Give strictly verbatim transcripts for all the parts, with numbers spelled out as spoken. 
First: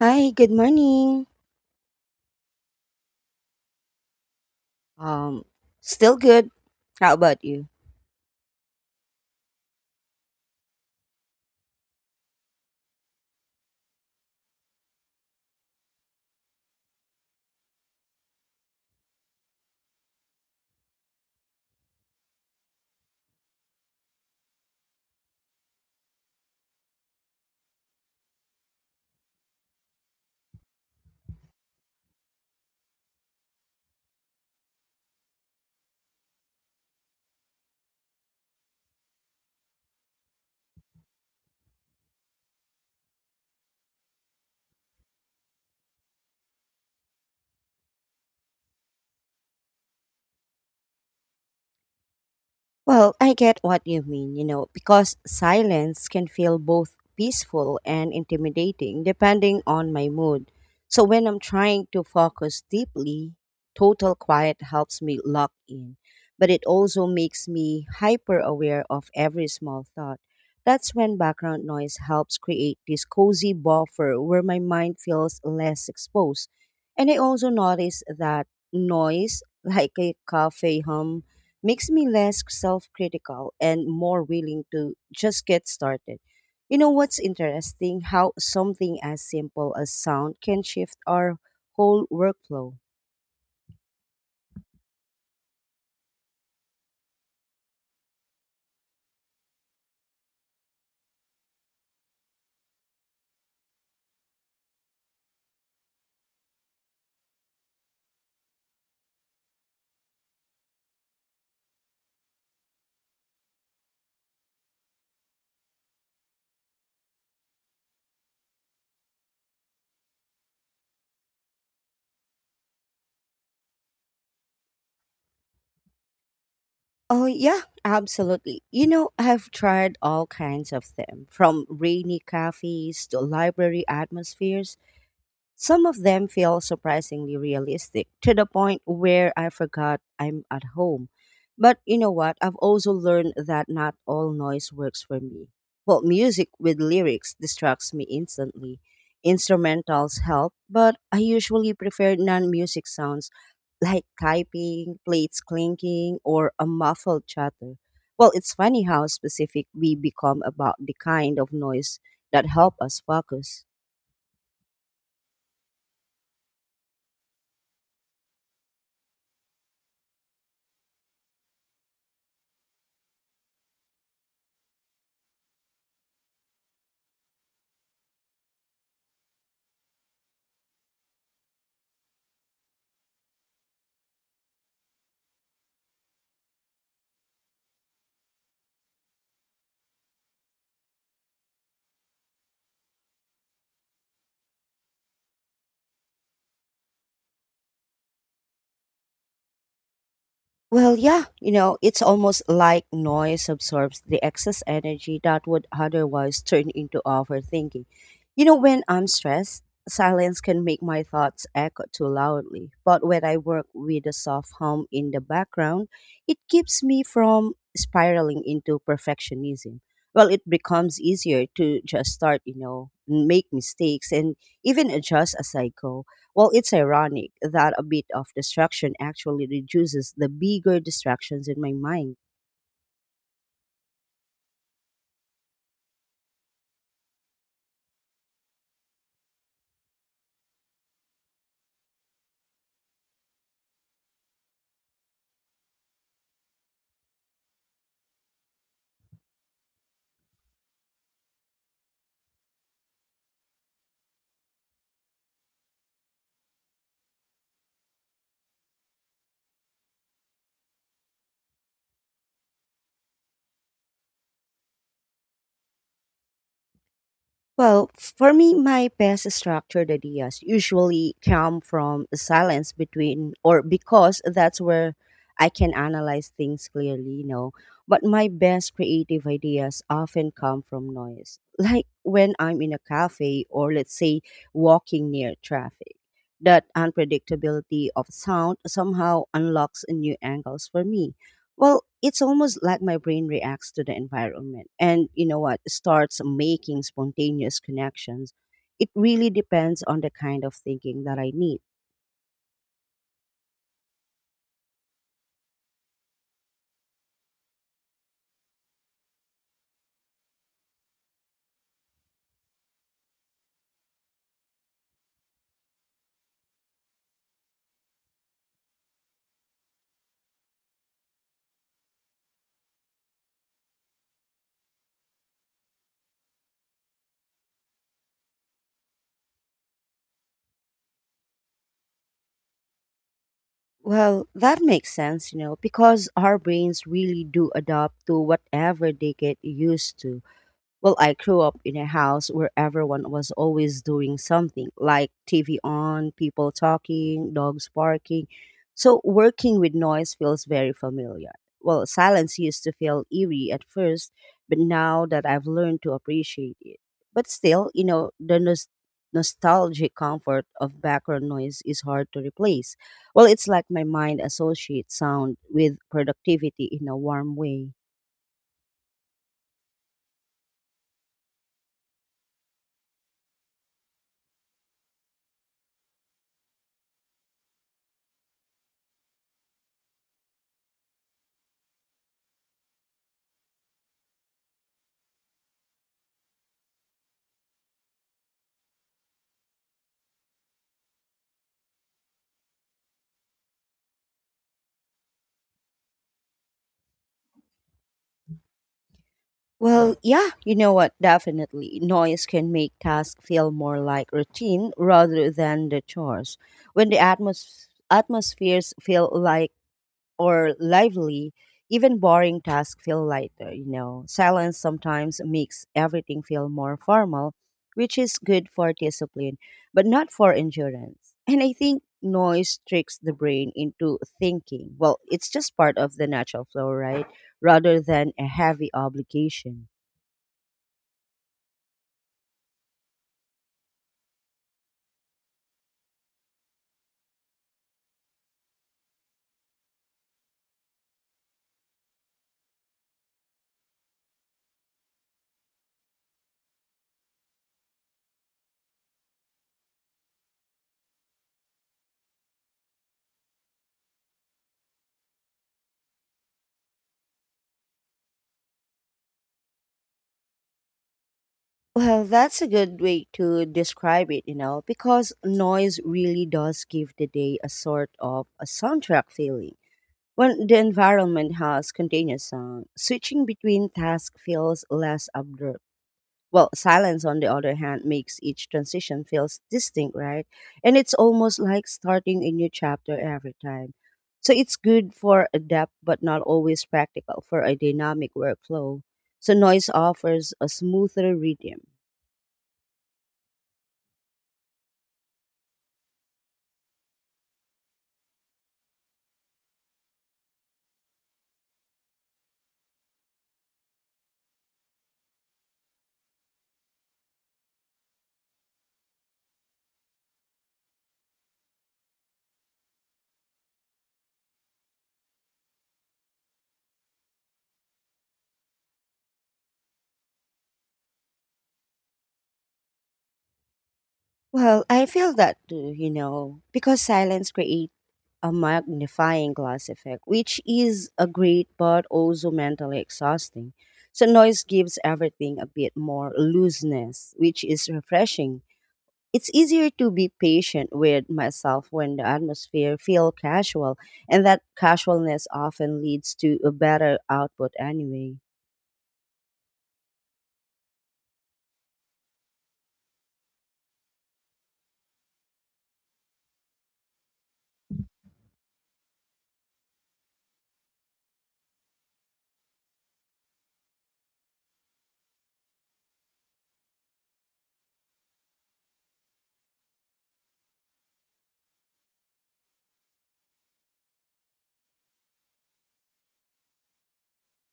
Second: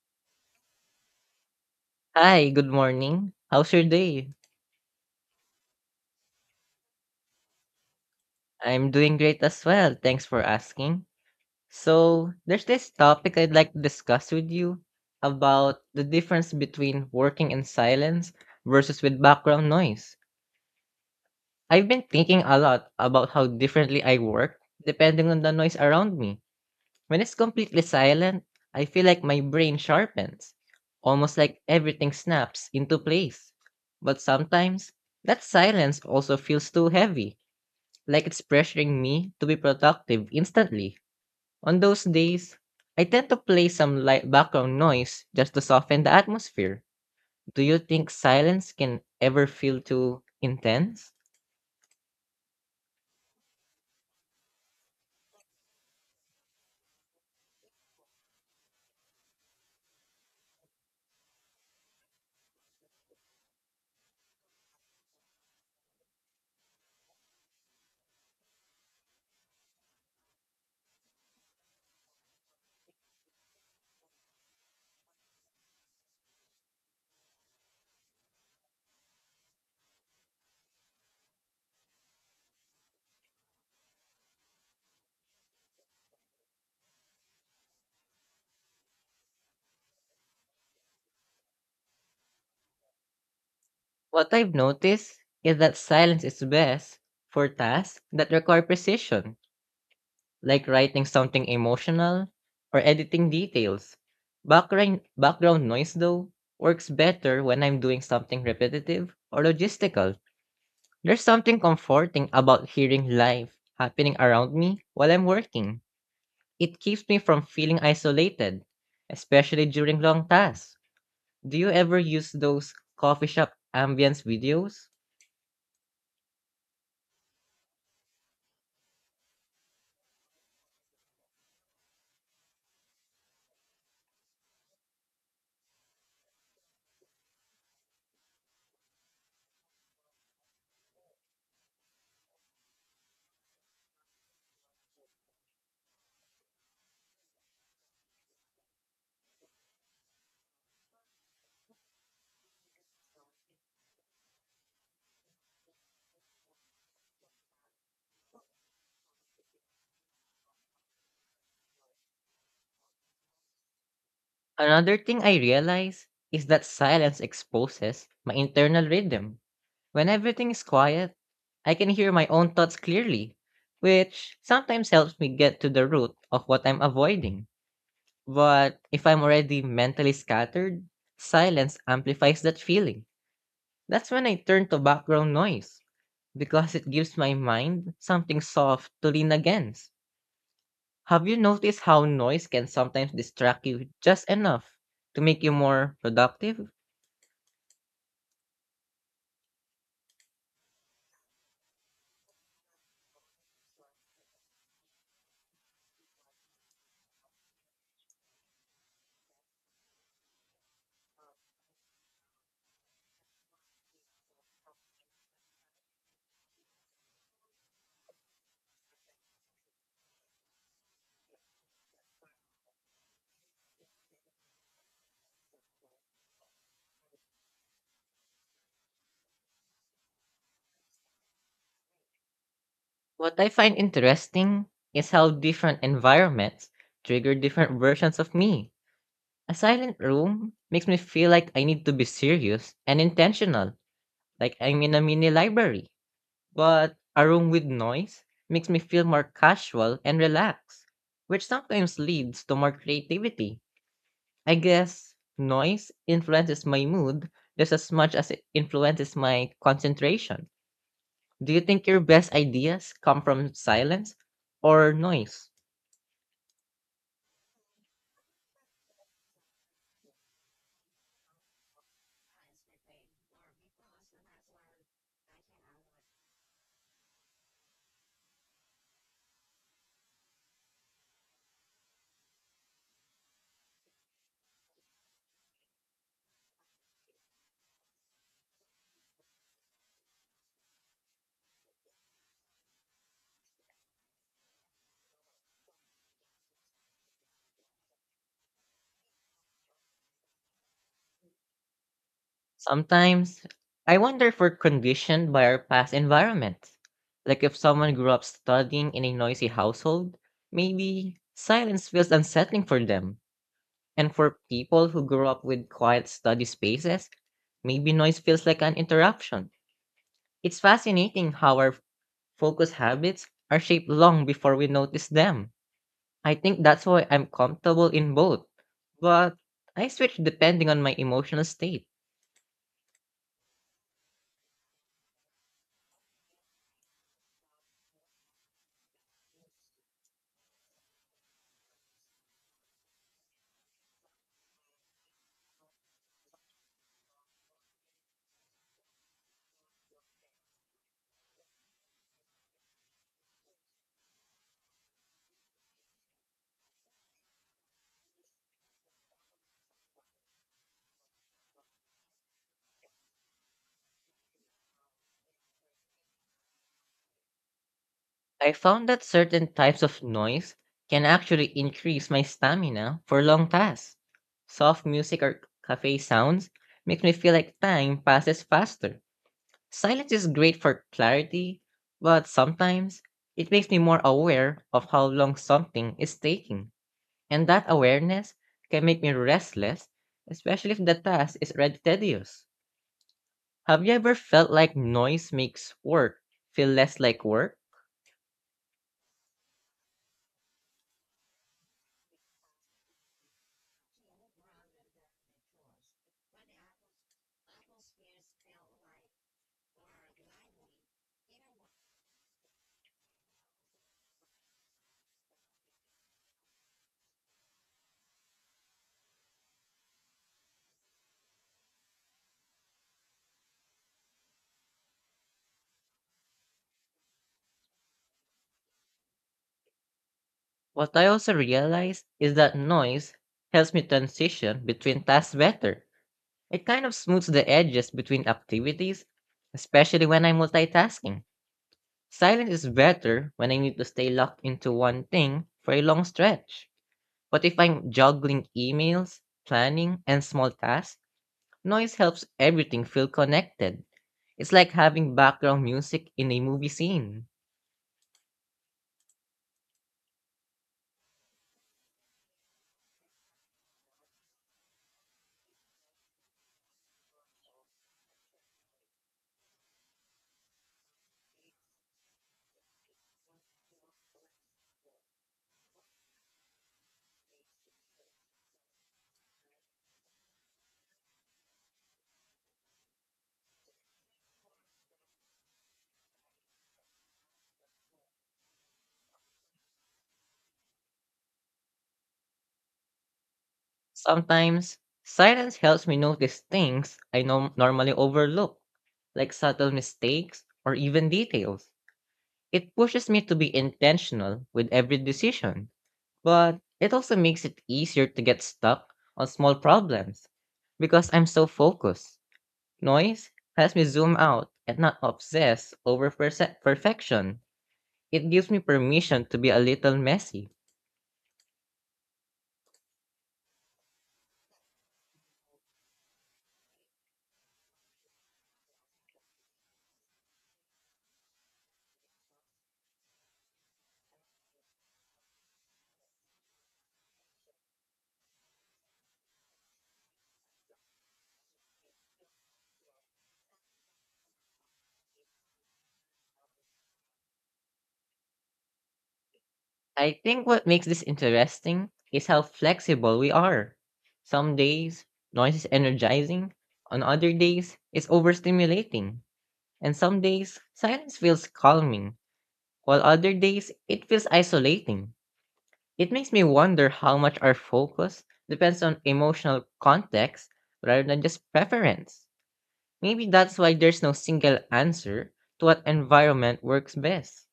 Hi, good morning. Hi, good morning. How's your day? Um, Still good. How about you? I'm doing great as well. Thanks for asking. So, there's this topic I'd like to discuss with you about the difference between working in silence versus with background noise. I've been thinking a lot about how differently I work depending on the noise around me. When it's completely silent, I feel like my brain sharpens, almost like everything snaps into place. But sometimes, that silence also feels too heavy, like it's pressuring me to be productive instantly. On those days, I tend to play some light background noise just to soften the atmosphere. Do you think silence can ever feel too intense? Well, I get what you mean, you know, because silence can feel both peaceful and intimidating depending on my mood. So when I'm trying to focus deeply, total quiet helps me lock in, but it also makes me hyper aware of every small thought. That's when background noise helps create this cozy buffer where my mind feels less exposed. And I also notice that noise, like a cafe hum, makes me less self critical and more willing to just get started. You know what's interesting? How something as simple as sound can shift our whole workflow. What I've noticed is that silence is best for tasks that require precision, like writing something emotional or editing details. Background, background noise, though, works better when I'm doing something repetitive or logistical. There's something comforting about hearing life happening around me while I'm working. It keeps me from feeling isolated, especially during long tasks. Do you ever use those coffee shop ambience videos? Oh, yeah, absolutely. You know, I've tried all kinds of them from rainy cafes to library atmospheres. Some of them feel surprisingly realistic to the point where I forgot I'm at home. But you know what? I've also learned that not all noise works for me. Well, music with lyrics distracts me instantly. Instrumentals help, but I usually prefer non music sounds like typing, plates clinking, or a muffled chatter. Well, it's funny how specific we become about the kind of noise that help us focus. Another thing I realize is that silence exposes my internal rhythm. When everything is quiet, I can hear my own thoughts clearly, which sometimes helps me get to the root of what I'm avoiding. But if I'm already mentally scattered, silence amplifies that feeling. That's when I turn to background noise because it gives my mind something soft to lean against. Have you noticed how noise can sometimes distract you just enough to make you more productive? Well, yeah, you know, it's almost like noise absorbs the excess energy that would otherwise turn into overthinking. You know, when I'm stressed, silence can make my thoughts echo too loudly. But when I work with a soft hum in the background, it keeps me from spiraling into perfectionism. Well, it becomes easier to just start, you know, make mistakes and even adjust as I go. Well, it's ironic that a bit of distraction actually reduces the bigger distractions in my mind. What I find interesting is how different environments trigger different versions of me. A silent room makes me feel like I need to be serious and intentional, like I'm in a mini library. But a room with noise makes me feel more casual and relaxed, which sometimes leads to more creativity. I guess noise influences my mood just as much as it influences my concentration. Do you think your best ideas come from silence or noise? Well, for me, my best structured ideas usually come from silence between, or because that's where I can analyze things clearly, you know. But my best creative ideas often come from noise, like when I'm in a cafe or, let's say, walking near traffic. That unpredictability of sound somehow unlocks new angles for me. Well, it's almost like my brain reacts to the environment and you know what starts making spontaneous connections. It really depends on the kind of thinking that I need. Sometimes I wonder if we're conditioned by our past environments. Like if someone grew up studying in a noisy household, maybe silence feels unsettling for them. And for people who grew up with quiet study spaces, maybe noise feels like an interruption. It's fascinating how our focus habits are shaped long before we notice them. I think that's why I'm comfortable in both, but I switch depending on my emotional state. Well, that makes sense, you know, because our brains really do adapt to whatever they get used to. Well, I grew up in a house where everyone was always doing something, like T V on, people talking, dogs barking. So working with noise feels very familiar. Well, silence used to feel eerie at first, but now that I've learned to appreciate it. But still, you know, the nos- nostalgic comfort of background noise is hard to replace. Well, it's like my mind associates sound with productivity in a warm way. I found that certain types of noise can actually increase my stamina for long tasks. Soft music or cafe sounds makes me feel like time passes faster. Silence is great for clarity, but sometimes it makes me more aware of how long something is taking. And that awareness can make me restless, especially if the task is already tedious. Have you ever felt like noise makes work feel less like work? Well, yeah, you know what? Definitely. Noise can make tasks feel more like routine rather than the chores. When the atmos- atmospheres feel like or lively, even boring tasks feel lighter, you know. Silence sometimes makes everything feel more formal, which is good for discipline, but not for endurance. And I think noise tricks the brain into thinking. Well, it's just part of the natural flow, right? Rather than a heavy obligation. What I also realize is that noise helps me transition between tasks better. It kind of smooths the edges between activities, especially when I'm multitasking. Silence is better when I need to stay locked into one thing for a long stretch. But if I'm juggling emails, planning, and small tasks, noise helps everything feel connected. It's like having background music in a movie scene. Well, that's a good way to describe it, you know, because noise really does give the day a sort of a soundtrack feeling. When the environment has continuous sound, switching between tasks feels less abrupt. Well, silence, on the other hand, makes each transition feels distinct, right? And it's almost like starting a new chapter every time. So it's good for a depth, but not always practical for a dynamic workflow. So noise offers a smoother rhythm. Sometimes, silence helps me notice things I norm- normally overlook, like subtle mistakes or even details. It pushes me to be intentional with every decision, but it also makes it easier to get stuck on small problems because I'm so focused. Noise helps me zoom out and not obsess over perse- perfection. It gives me permission to be a little messy. Well, I feel that too, you know, because silence creates a magnifying glass effect, which is a great but also mentally exhausting. So noise gives everything a bit more looseness, which is refreshing. It's easier to be patient with myself when the atmosphere feels casual, and that casualness often leads to a better output anyway. I think what makes this interesting is how flexible we are. Some days, noise is energizing, on other days, it's overstimulating, and some days, silence feels calming, while other days it feels isolating. It makes me wonder how much our focus depends on emotional context rather than just preference. Maybe that's why there's no single answer to what environment works best.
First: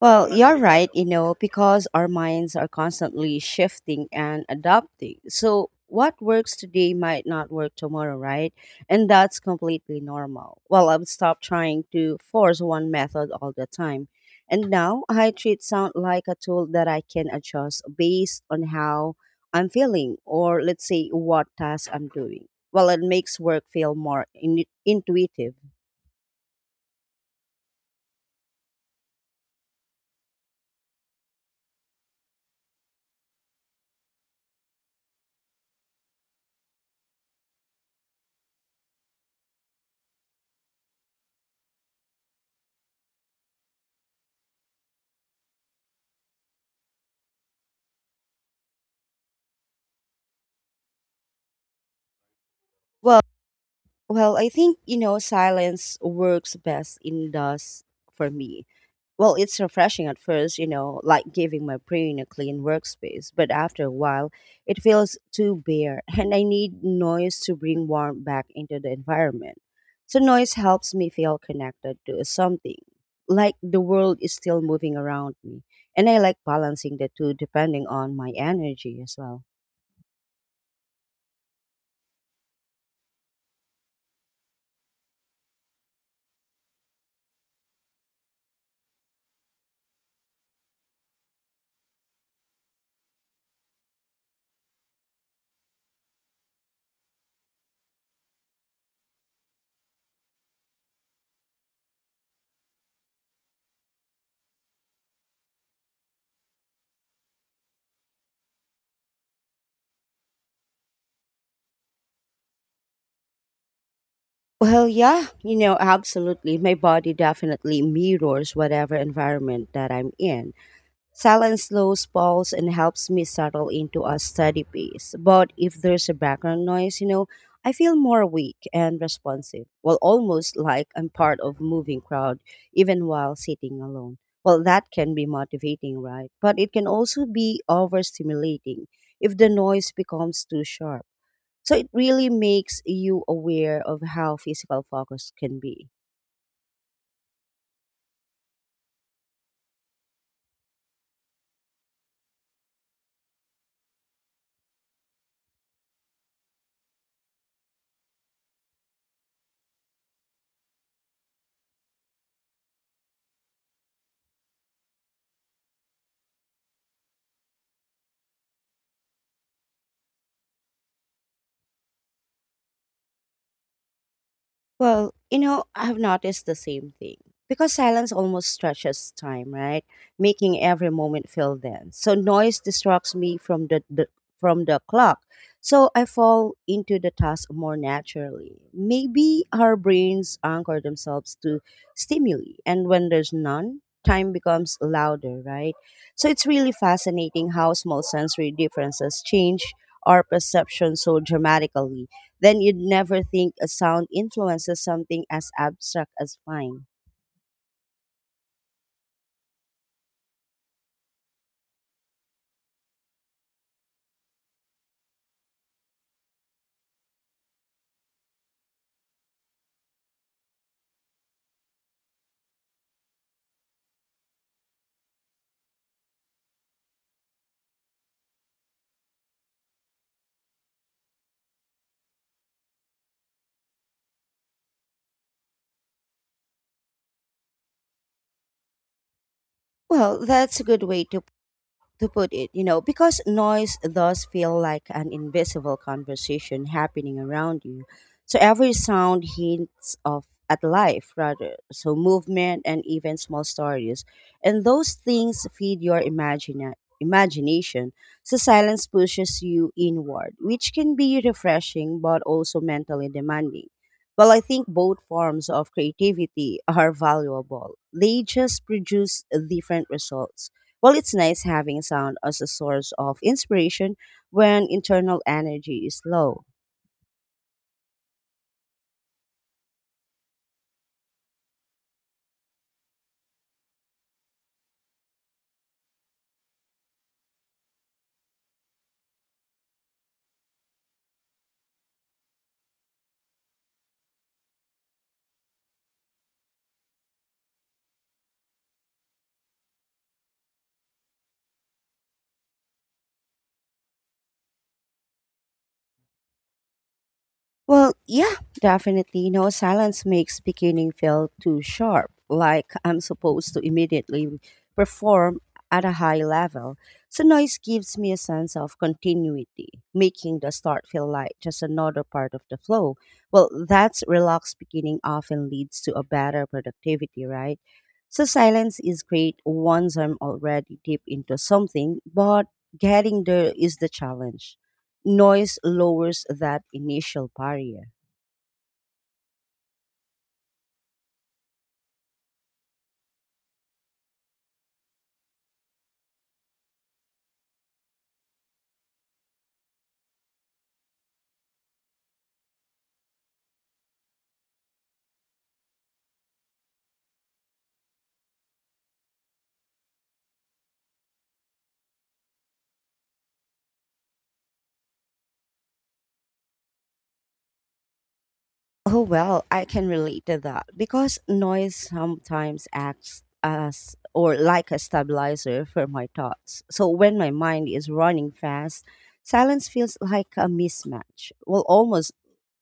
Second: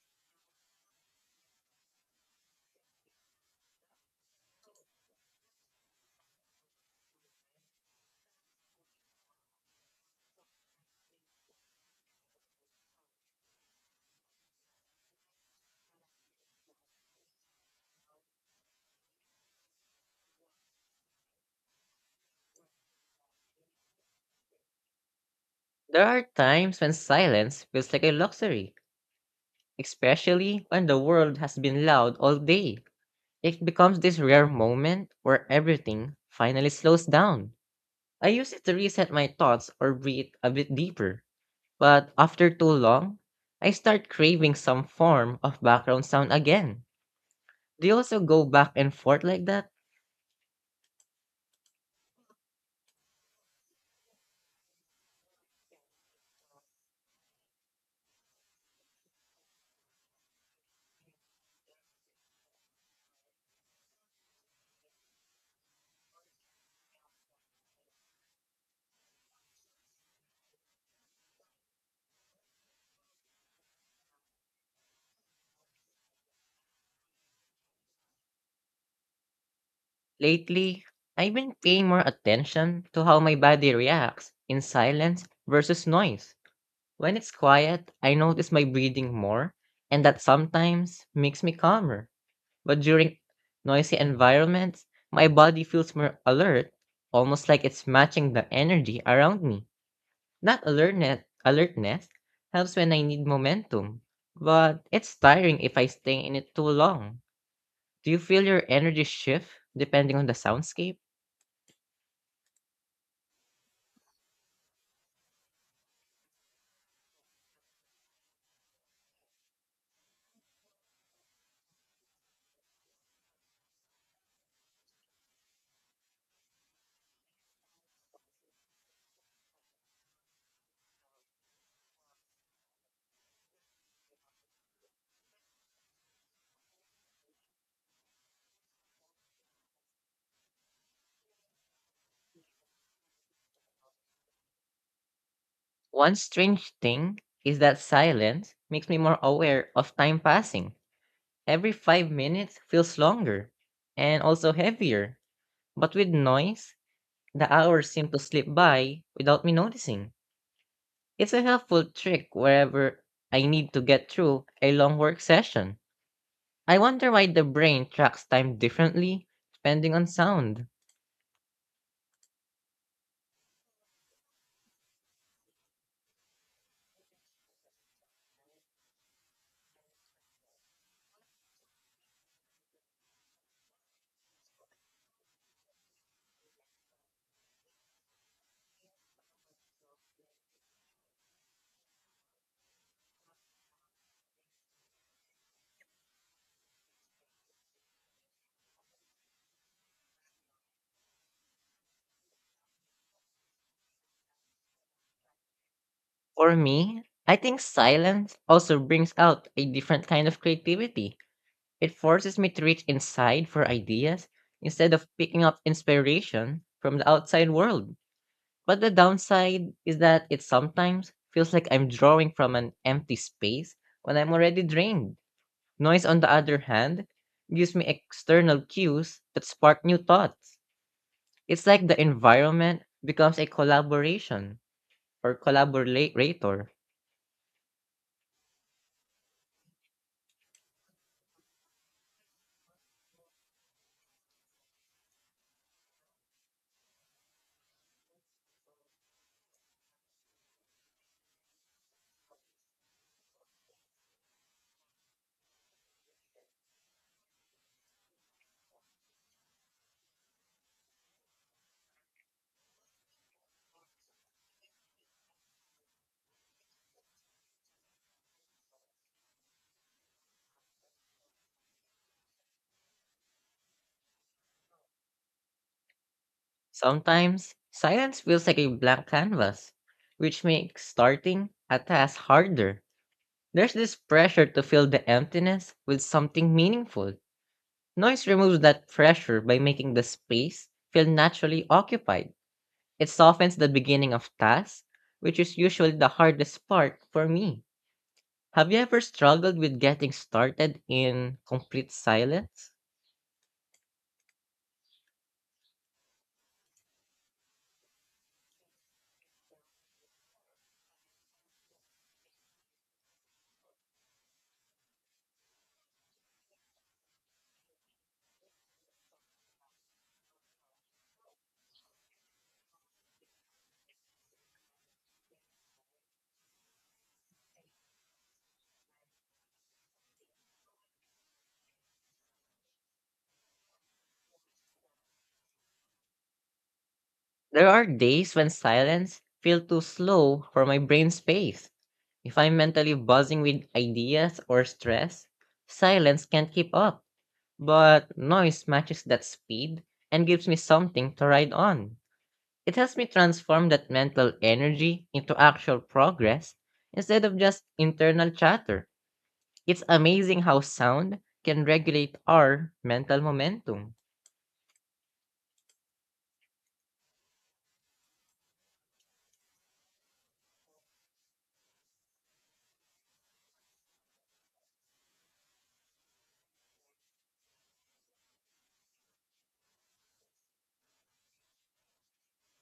Well, you're right, you know, because our minds are constantly shifting and adapting. So what works today might not work tomorrow, right? And that's completely normal. Well, I've stopped trying to force one method all the time. And now I treat sound like a tool that I can adjust based on how I'm feeling or, let's say, what task I'm doing. Well, it makes work feel more in- intuitive. There are times when silence feels like a luxury, especially when the world has been loud all day. It becomes this rare moment where everything finally slows down. I use it to reset my thoughts or breathe a bit deeper. But after too long, I start craving some form of background sound again. Do you also go back and forth like that? Well, Well, I think, you know, silence works best in dust for me. Well, it's refreshing at first, you know, like giving my brain a clean workspace, but after a while, it feels too bare, and I need noise to bring warmth back into the environment. So noise helps me feel connected to something, like the world is still moving around me, and I like balancing the two depending on my energy as well. Lately, I've been paying more attention to how my body reacts in silence versus noise. When it's quiet, I notice my breathing more, and that sometimes makes me calmer. But during noisy environments, my body feels more alert, almost like it's matching the energy around me. That alertness, alertness helps when I need momentum, but it's tiring if I stay in it too long. Do you feel your energy shift depending on the soundscape? Well, yeah, you know, absolutely. My body definitely mirrors whatever environment that I'm in. Silence slows pulse and helps me settle into a steady pace. But if there's a background noise, you know, I feel more weak and responsive. Well, almost like I'm part of moving crowd, even while sitting alone. Well, that can be motivating, right? But it can also be overstimulating if the noise becomes too sharp. So it really makes you aware of how physical focus can be. One strange thing is that silence makes me more aware of time passing. Every five minutes feels longer and also heavier, but with noise, the hours seem to slip by without me noticing. It's a helpful trick wherever I need to get through a long work session. I wonder why the brain tracks time differently depending on sound. Well, you know, I've noticed the same thing. Because silence almost stretches time, right? Making every moment feel dense. So noise distracts me from the, the from the clock. So I fall into the task more naturally. Maybe our brains anchor themselves to stimuli and when there's none, time becomes louder, right? So it's really fascinating how small sensory differences change our perception so dramatically then you'd never think a sound influences something as abstract as For mine. me, I think silence also brings out a different kind of creativity. It forces me to reach inside for ideas instead of picking up inspiration from the outside world. But the downside is that it sometimes feels like I'm drawing from an empty space when I'm already drained. Noise, on the other hand, gives me external cues that spark new thoughts. It's like the environment becomes a collaboration or collaborator. Well, that's a good way to to put it, you know, because noise does feel like an invisible conversation happening around you. So every sound hints of at life rather. So movement and even small stories. And those things feed your imagina- imagination. So silence pushes you inward, which can be refreshing but also mentally demanding. Well, I think both forms of creativity are valuable. They just produce different results. Well, it's nice having sound as a source of inspiration when internal energy is low. Sometimes silence feels like a blank canvas, which makes starting a task harder. There's this pressure to fill the emptiness with something meaningful. Noise removes that pressure by making the space feel naturally occupied. It softens the beginning of tasks, which is usually the hardest part for me. Have you ever struggled with getting started in complete silence? Well, yeah, definitely. You know, silence makes beginning feel too sharp, like I'm supposed to immediately perform at a high level. So noise gives me a sense of continuity, making the start feel like just another part of the flow. Well, that's relaxed beginning often leads to a better productivity, right? So silence is great once I'm already deep into something, but getting there is the challenge noise lowers that initial There are barrier. days when silence feels too slow for my brain space. If I'm mentally buzzing with ideas or stress, silence can't keep up. But noise matches that speed and gives me something to ride on. It helps me transform that mental energy into actual progress instead of just internal chatter. It's amazing how sound can regulate our mental momentum. Oh, well, I can relate to that because noise sometimes acts as or like a stabilizer for my thoughts. So when my mind is running fast, silence feels like a mismatch. Well, almost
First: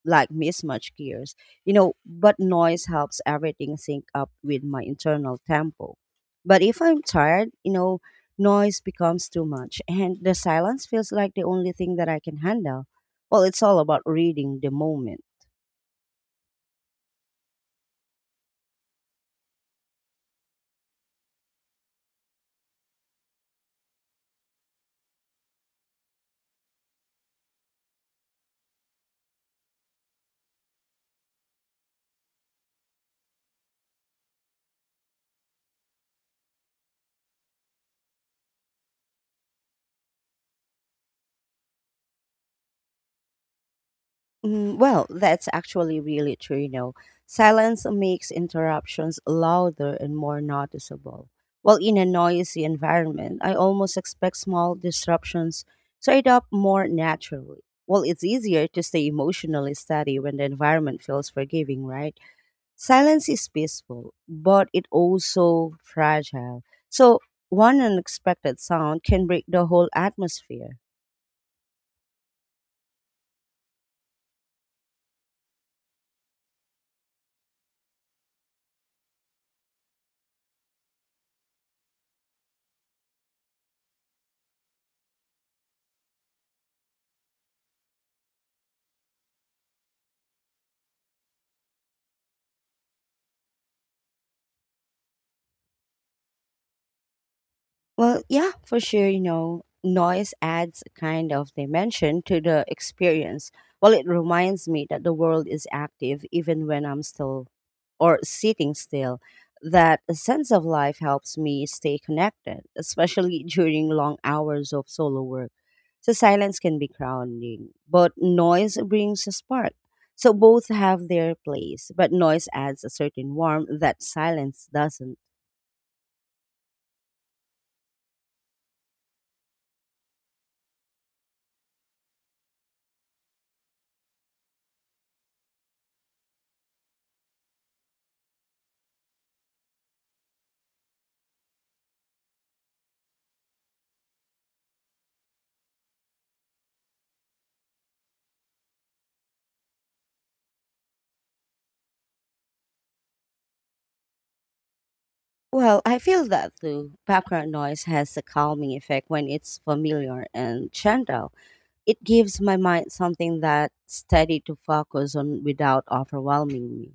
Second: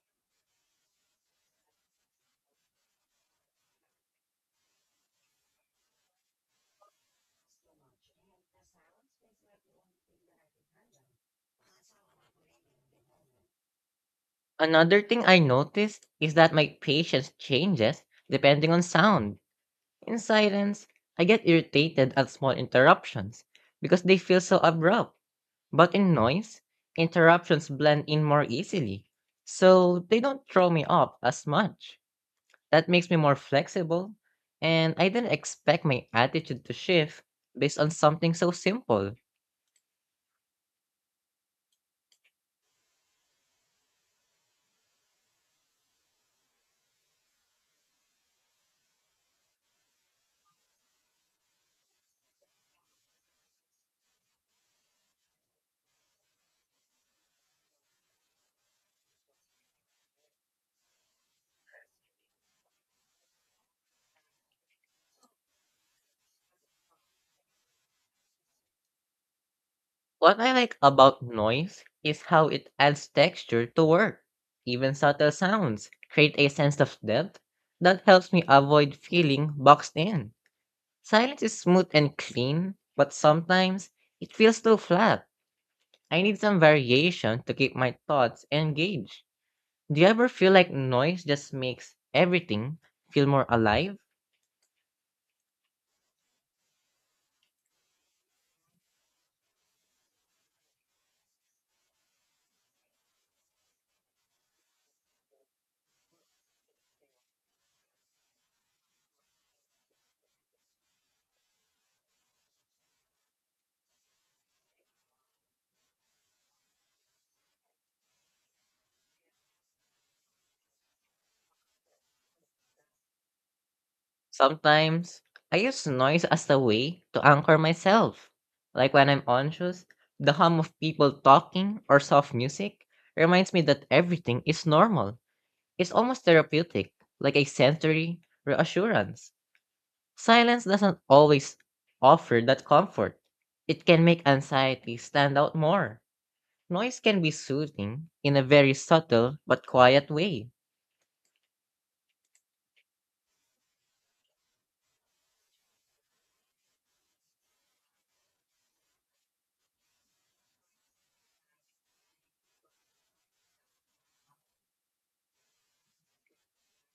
like mismatched gears, you know, but noise helps everything sync up with my internal tempo. But if I'm tired, you know, noise becomes too much and the silence feels like the only thing that I can handle. Well, it's all about reading the Another moment. thing I noticed is that my patience changes depending on sound. In silence, I get irritated at small interruptions because they feel so abrupt. But in noise, interruptions blend in more easily, so they don't throw me off as much. That makes me more flexible, and I didn't expect my attitude to shift based on something so simple. Mm, well, that's actually really true, you know. Silence makes interruptions louder and more noticeable. While in a noisy environment, I almost expect small disruptions to add up more naturally. Well, it's easier to stay emotionally steady when the environment feels forgiving, right? Silence is peaceful, but it also fragile. So one unexpected sound can break the whole What I like atmosphere. about noise is how it adds texture to work. Even subtle sounds create a sense of depth that helps me avoid feeling boxed in. Silence is smooth and clean, but sometimes it feels too flat. I need some variation to keep my thoughts engaged. Do you ever feel like noise just makes everything feel more alive? Well, yeah, for sure. You know, noise adds a kind of dimension to the experience. Well, it reminds me that the world is active even when I'm still or sitting still. That a sense of life helps me stay connected, especially during long hours of solo work. So silence can be grounding, but noise brings a spark. So both have their place, but noise adds a certain warmth that silence doesn't. Sometimes I use noise as a way to anchor myself. Like when I'm anxious, the hum of people talking or soft music reminds me that everything is normal. It's almost therapeutic, like a sensory reassurance. Silence doesn't always offer that comfort. It can make anxiety stand out more. Noise can be soothing in a very subtle but quiet way. Well, I feel that too. Background noise has a calming effect when it's familiar and gentle. It gives my mind something that's steady to focus on without overwhelming me.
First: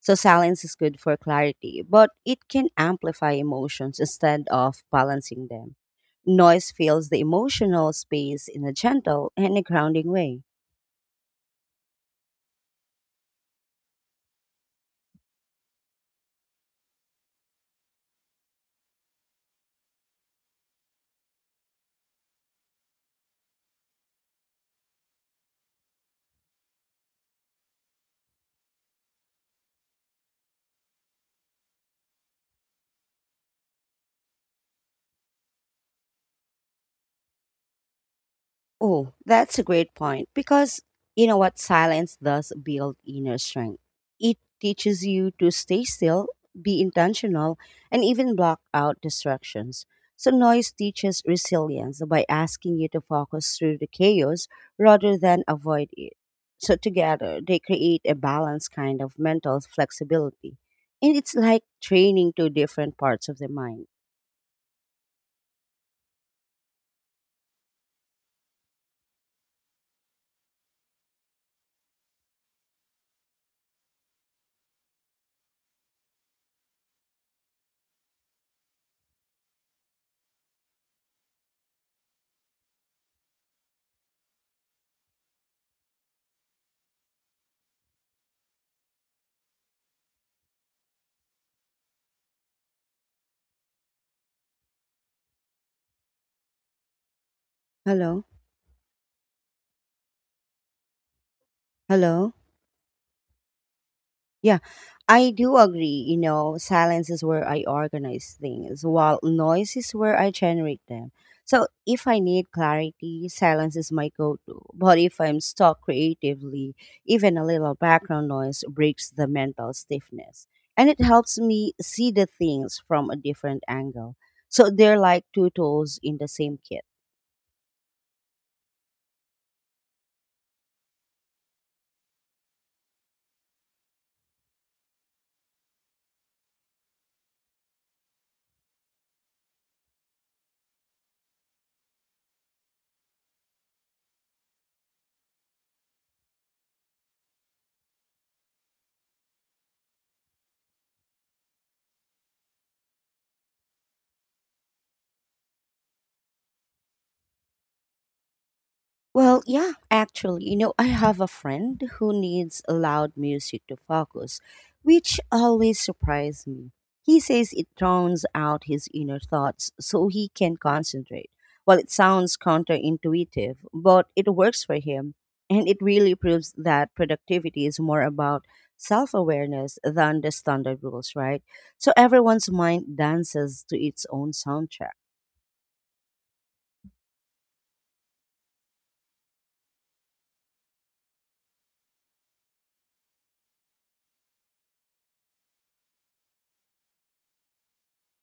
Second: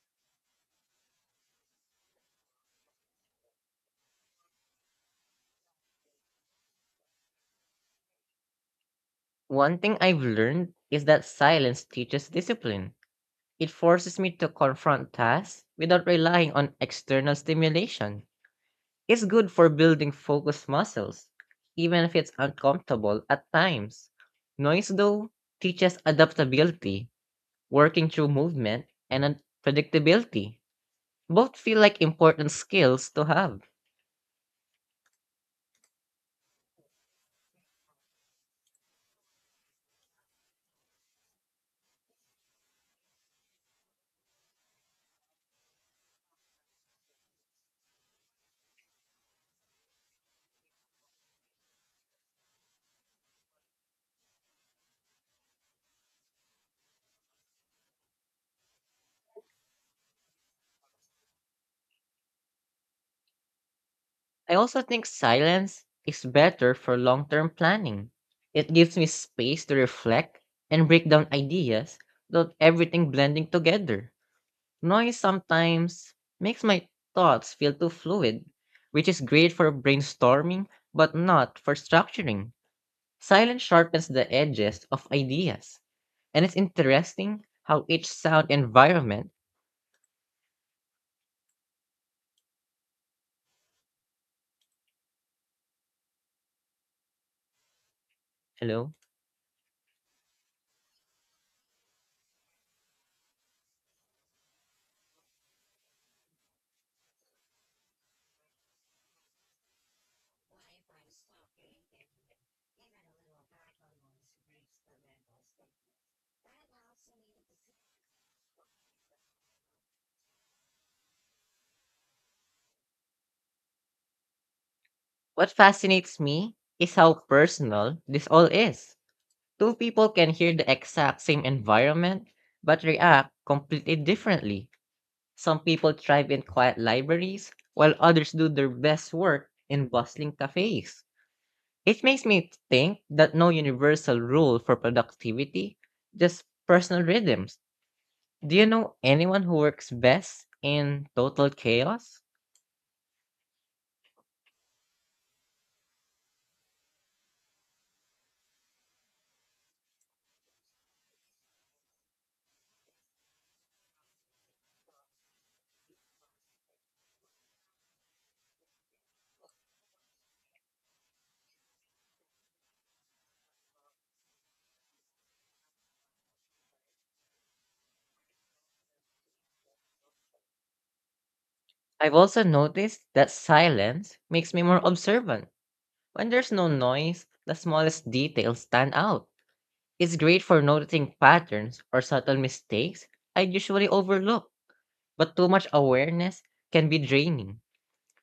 So silence is good for clarity, but it can amplify emotions instead of balancing them. Noise fills the emotional space in a gentle and a One thing grounding I've way. learned is that silence teaches discipline. It forces me to confront tasks without relying on external stimulation. It's good for building focus muscles, even if it's uncomfortable at times. Noise, though, teaches adaptability, working through movement, and un- predictability. Both feel like important skills to have. Oh, that's a great point because you know what? Silence does build inner strength. It teaches you to stay still, be intentional, and even block out distractions. So noise teaches resilience by asking you to focus through the chaos rather than avoid it. So together, they create a balanced kind of mental flexibility. And it's like training two different parts of the mind. I also think silence is better for long term planning. It gives me space to reflect and break down ideas without everything blending together. Noise sometimes makes my thoughts feel too fluid, which is great for brainstorming but not for structuring. Silence sharpens the edges of ideas, and it's interesting how each sound environment. Hello? Hello? Hello? Yeah, I do agree. You know, silence is where I organize things, while noise is where I generate them. So if I need clarity, silence is my go to. But if I'm stuck creatively, even a little background noise breaks the mental stiffness. And it helps me see the things from a different angle. So they're like What two tools fascinates in the me same kit. is how personal this all is. Two people can hear the exact same environment but react completely differently. Some people thrive in quiet libraries, while others do their best work in bustling cafes. It makes me think that no universal rule for productivity, just personal rhythms. Do you know anyone who works best in total chaos? Well, yeah, actually, you know, I have a friend who needs loud music to focus, which always surprised me. He says it drowns out his inner thoughts so he can concentrate. Well, it sounds counterintuitive, but it works for him. And it really proves that productivity is more about self awareness than the standard rules, right? So I've also everyone's mind noticed that dances to its silence own makes me more soundtrack. observant. When there's no noise, the smallest details stand out. It's great for noticing patterns or subtle mistakes I usually overlook, but too much awareness can be draining,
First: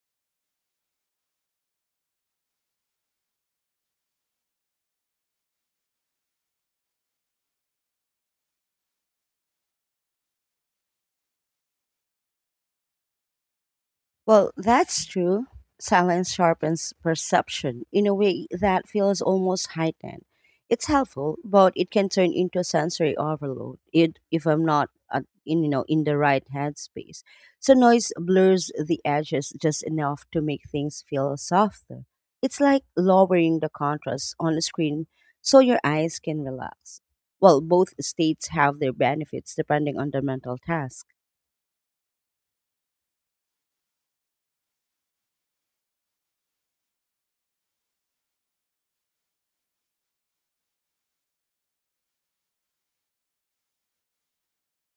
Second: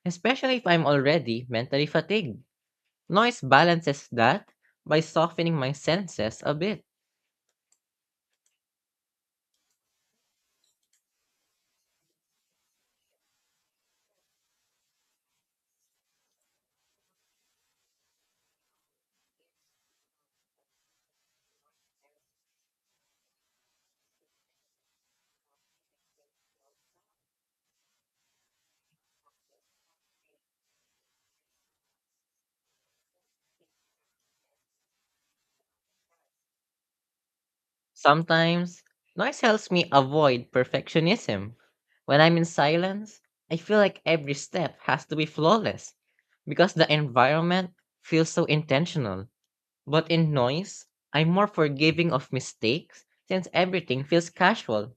especially if I'm already mentally fatigued. Noise balances that by softening my senses a bit. Well, that's true. Silence sharpens perception in a way that feels almost heightened. It's helpful, but it can turn into sensory overload it, if I'm not uh, in, you know, in the right headspace. So noise blurs the edges just enough to make things feel softer. It's like lowering the contrast on the screen so your eyes can relax. Well, both states have Sometimes, their noise benefits helps me depending on the avoid mental task. perfectionism. When I'm in silence, I feel like every step has to be flawless because the environment feels so intentional. But in noise, I'm more forgiving of mistakes since everything feels casual.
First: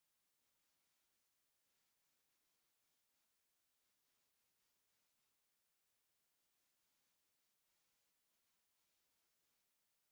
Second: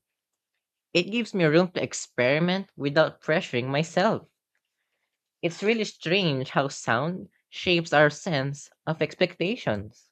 It gives me room to experiment without pressuring myself. It's really strange how sound shapes our sense of expectations.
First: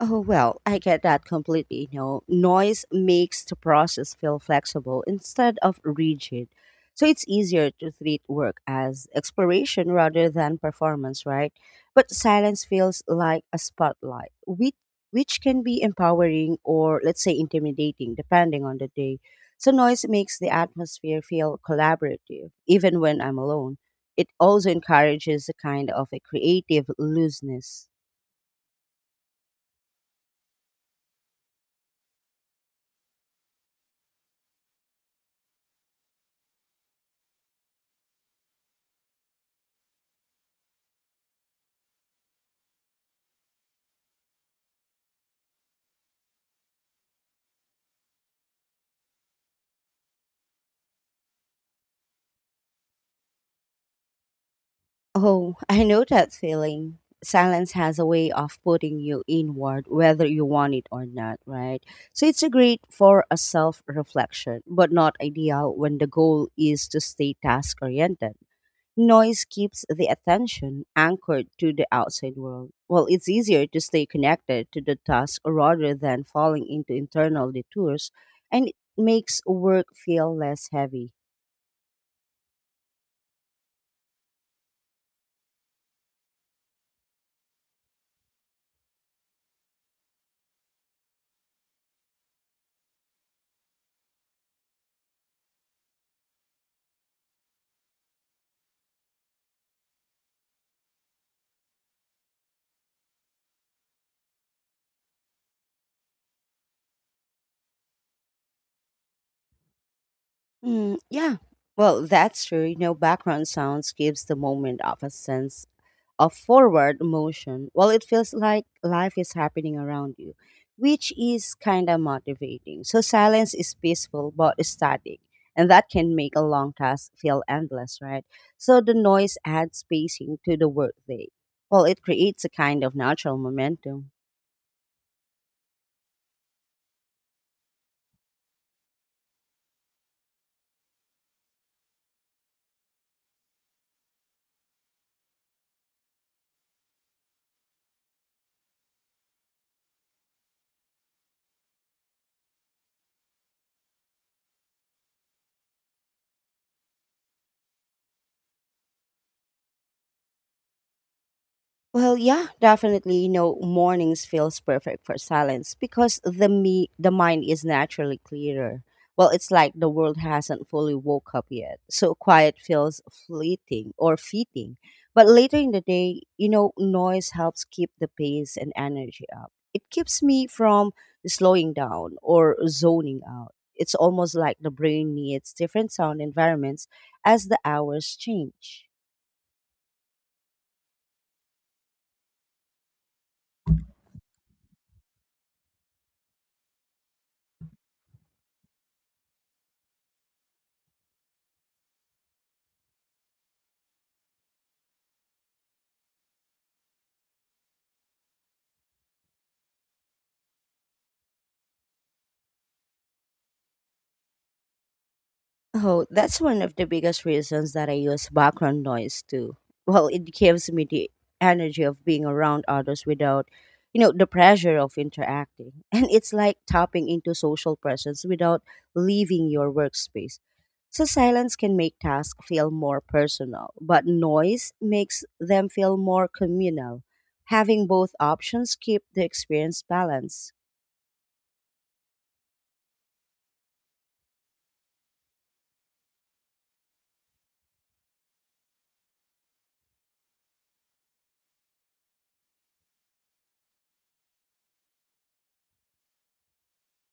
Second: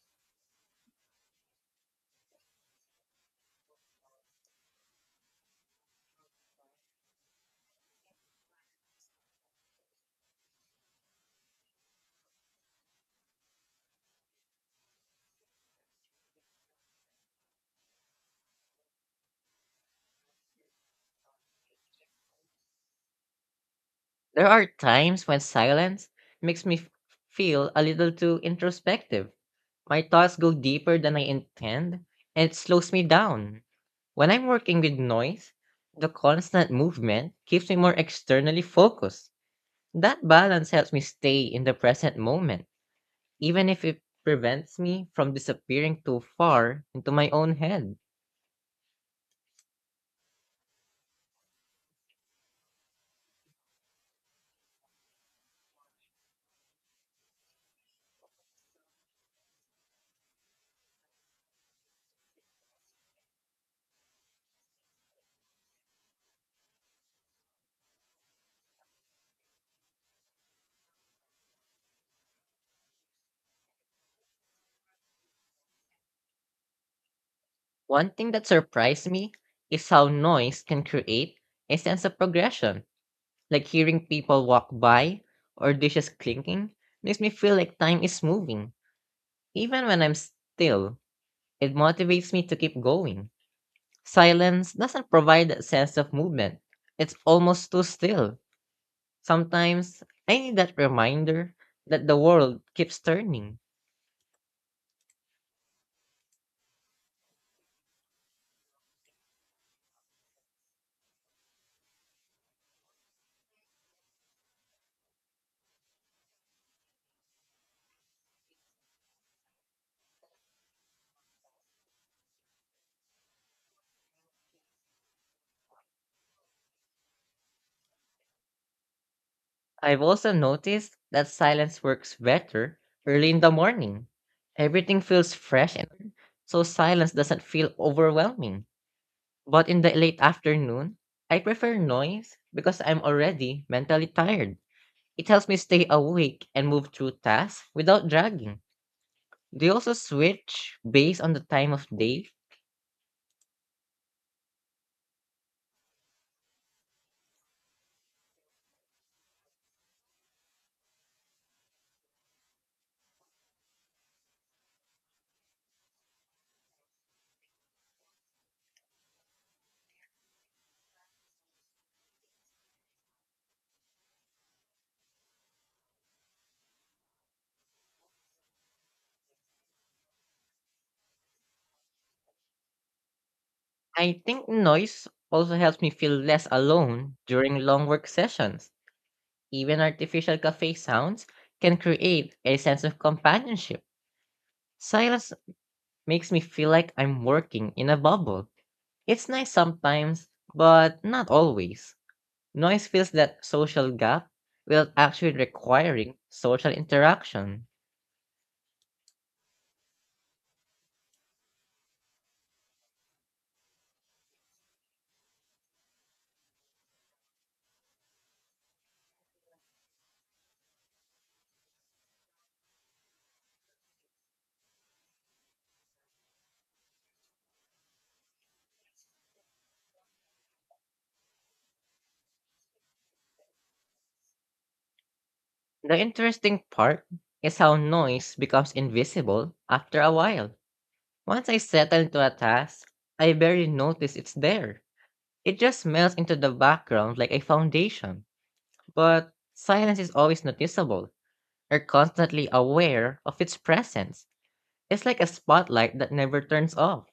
Oh, well, I get that completely. You know, noise makes the process feel flexible instead of rigid. So it's easier to treat work as exploration rather than performance, right? But silence feels like a spotlight, which, which can be empowering or, let's say, intimidating, depending on the day. So noise makes the atmosphere feel collaborative, even when I'm alone. It There are also times when encourages a kind silence of a makes me f- creative feel a looseness. little too introspective. My thoughts go deeper than I intend, and it slows me down. When I'm working with noise, the constant movement keeps me more externally focused. That balance helps me stay in the present moment, even if it prevents me from disappearing too far into my own head. Oh, I know that feeling. Silence has a way of putting you inward, whether you want it or not, right? So it's a great for a self reflection, but not ideal when the goal is to stay task oriented. Noise keeps the attention anchored to the outside world. Well, it's easier to stay connected to the task rather than falling into internal One detours, thing that and it surprised me makes work is how feel noise less can heavy. create a sense of progression. Like hearing people walk by or dishes clinking makes me feel like time is moving. Even when I'm still, it motivates me to keep going. Silence doesn't provide that sense of movement, it's almost too still. Sometimes I need that reminder that the world keeps turning. Mm, yeah. Well, that's true. You know, background sounds gives the moment of a sense of forward motion. Well, it feels like life is happening around you, which is kind of motivating. So silence is peaceful but static, and that can make a long task feel endless, right? So the noise adds I've also spacing to the noticed workday. that silence Well, it works creates a better kind of early natural in the morning. momentum. Everything feels fresh and so silence doesn't feel overwhelming. But in the late afternoon, I prefer noise because I'm already mentally tired. It helps me stay awake and move through tasks without dragging. They also switch based on the time of day. Well, yeah, definitely. You know, mornings feels perfect for silence because the me the mind is naturally clearer. Well, it's like the world hasn't fully woke up yet, so quiet feels fleeting or fitting. But later in the day, you know, noise helps keep the pace and energy up. It keeps me from slowing down or zoning out. It's I almost think like the noise brain needs also helps me different feel sound less environments alone as during the long work hours sessions. change. Even artificial cafe sounds can create a sense of companionship. Silence makes me feel like I'm working in a bubble. It's nice sometimes, but not always. Noise fills that social gap without actually requiring social interaction. Oh, that's one of the biggest reasons that I use background noise too. Well, it gives me the energy of being around others without, you know, the pressure of interacting. And it's like tapping into social presence without leaving your workspace. So silence can make tasks feel more personal, but noise makes them The feel more interesting communal. part is how Having both noise becomes options keep the invisible experience after a while. balanced. Once I settle into a task, I barely notice it's there. It just melts into the background like a foundation. But silence is always noticeable. You're constantly aware of its presence. It's like a spotlight that never turns off.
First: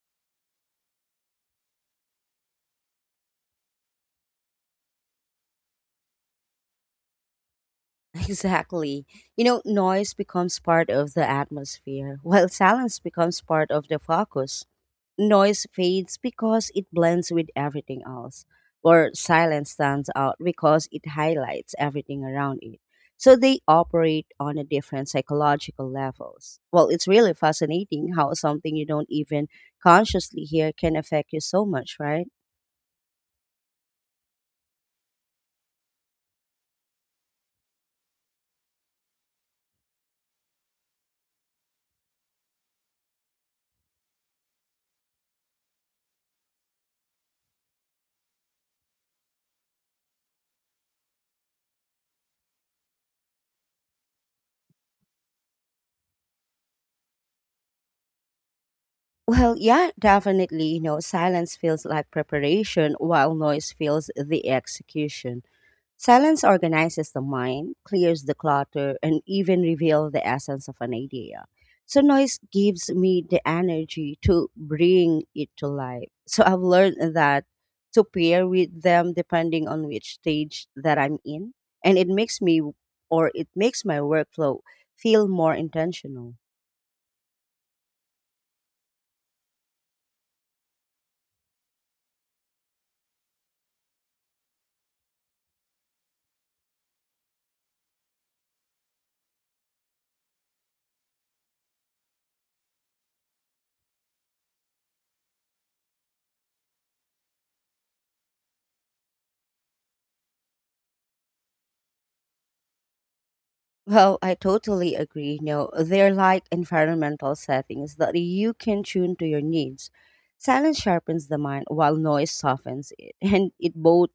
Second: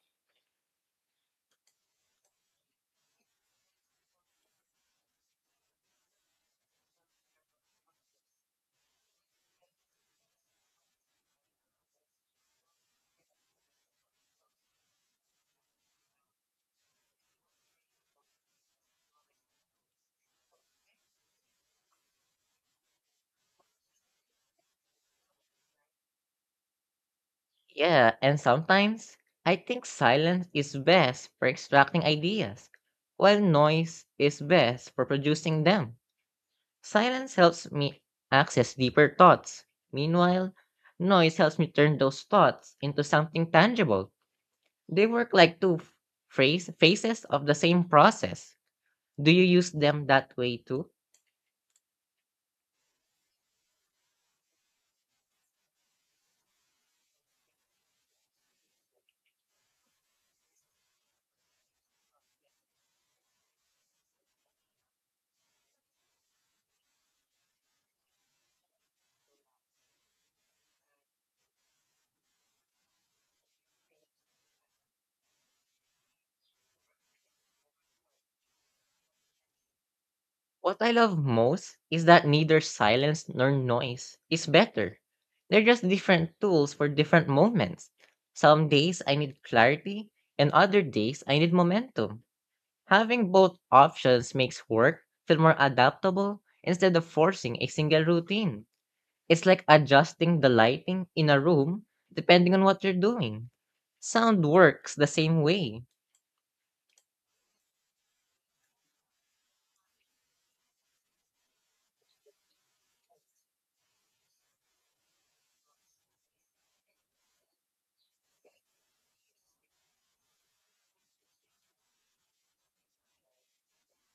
Exactly. You know, noise becomes part of the atmosphere, while silence becomes part of the focus. Noise fades because it blends with everything else, or silence stands out because it highlights everything around it. So they operate on a different psychological levels. Well, it's really fascinating Yeah, how and something you don't sometimes even I think consciously silence hear is can best affect you for so much, extracting right? ideas, while noise is best for producing them. Silence helps me access deeper thoughts. Meanwhile, noise helps me turn those thoughts into something tangible. They work like two phrase, phases of the same process. Do you use them that way too? Well, yeah, definitely. You know, silence feels like preparation while noise feels the execution. Silence organizes the mind, clears the clutter, and even reveals the essence of an idea. So noise gives me the energy to bring it to life. So I've learned that to pair with them depending on which stage What I that love I'm in. most And is it that makes neither me silence or it nor makes my noise is workflow better. feel more They're just different intentional. tools for different moments. Some days I need clarity, and other days I need momentum. Having both options makes work feel more adaptable instead of forcing a single routine. It's like adjusting the lighting in a room depending on what you're doing. Sound works the same way. Well, I totally agree. No, they're like environmental settings that you can tune to your needs. Silence sharpens the mind while noise softens it, and it both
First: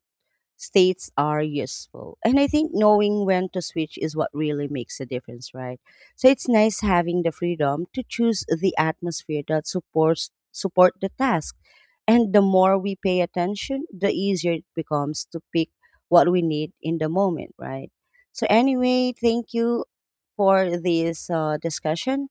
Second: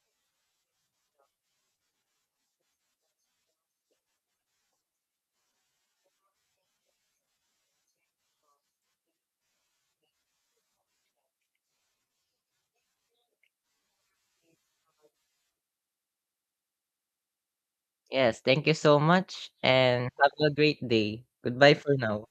states are useful. And I think knowing when to switch is what really makes a difference, right? So it's nice having the freedom to choose the atmosphere that supports support the task. And the more we pay attention, the easier it becomes to pick what we need in the moment, right? Yes, So thank you so anyway, much, thank you and have a great for day. this uh, Goodbye for now. discussion.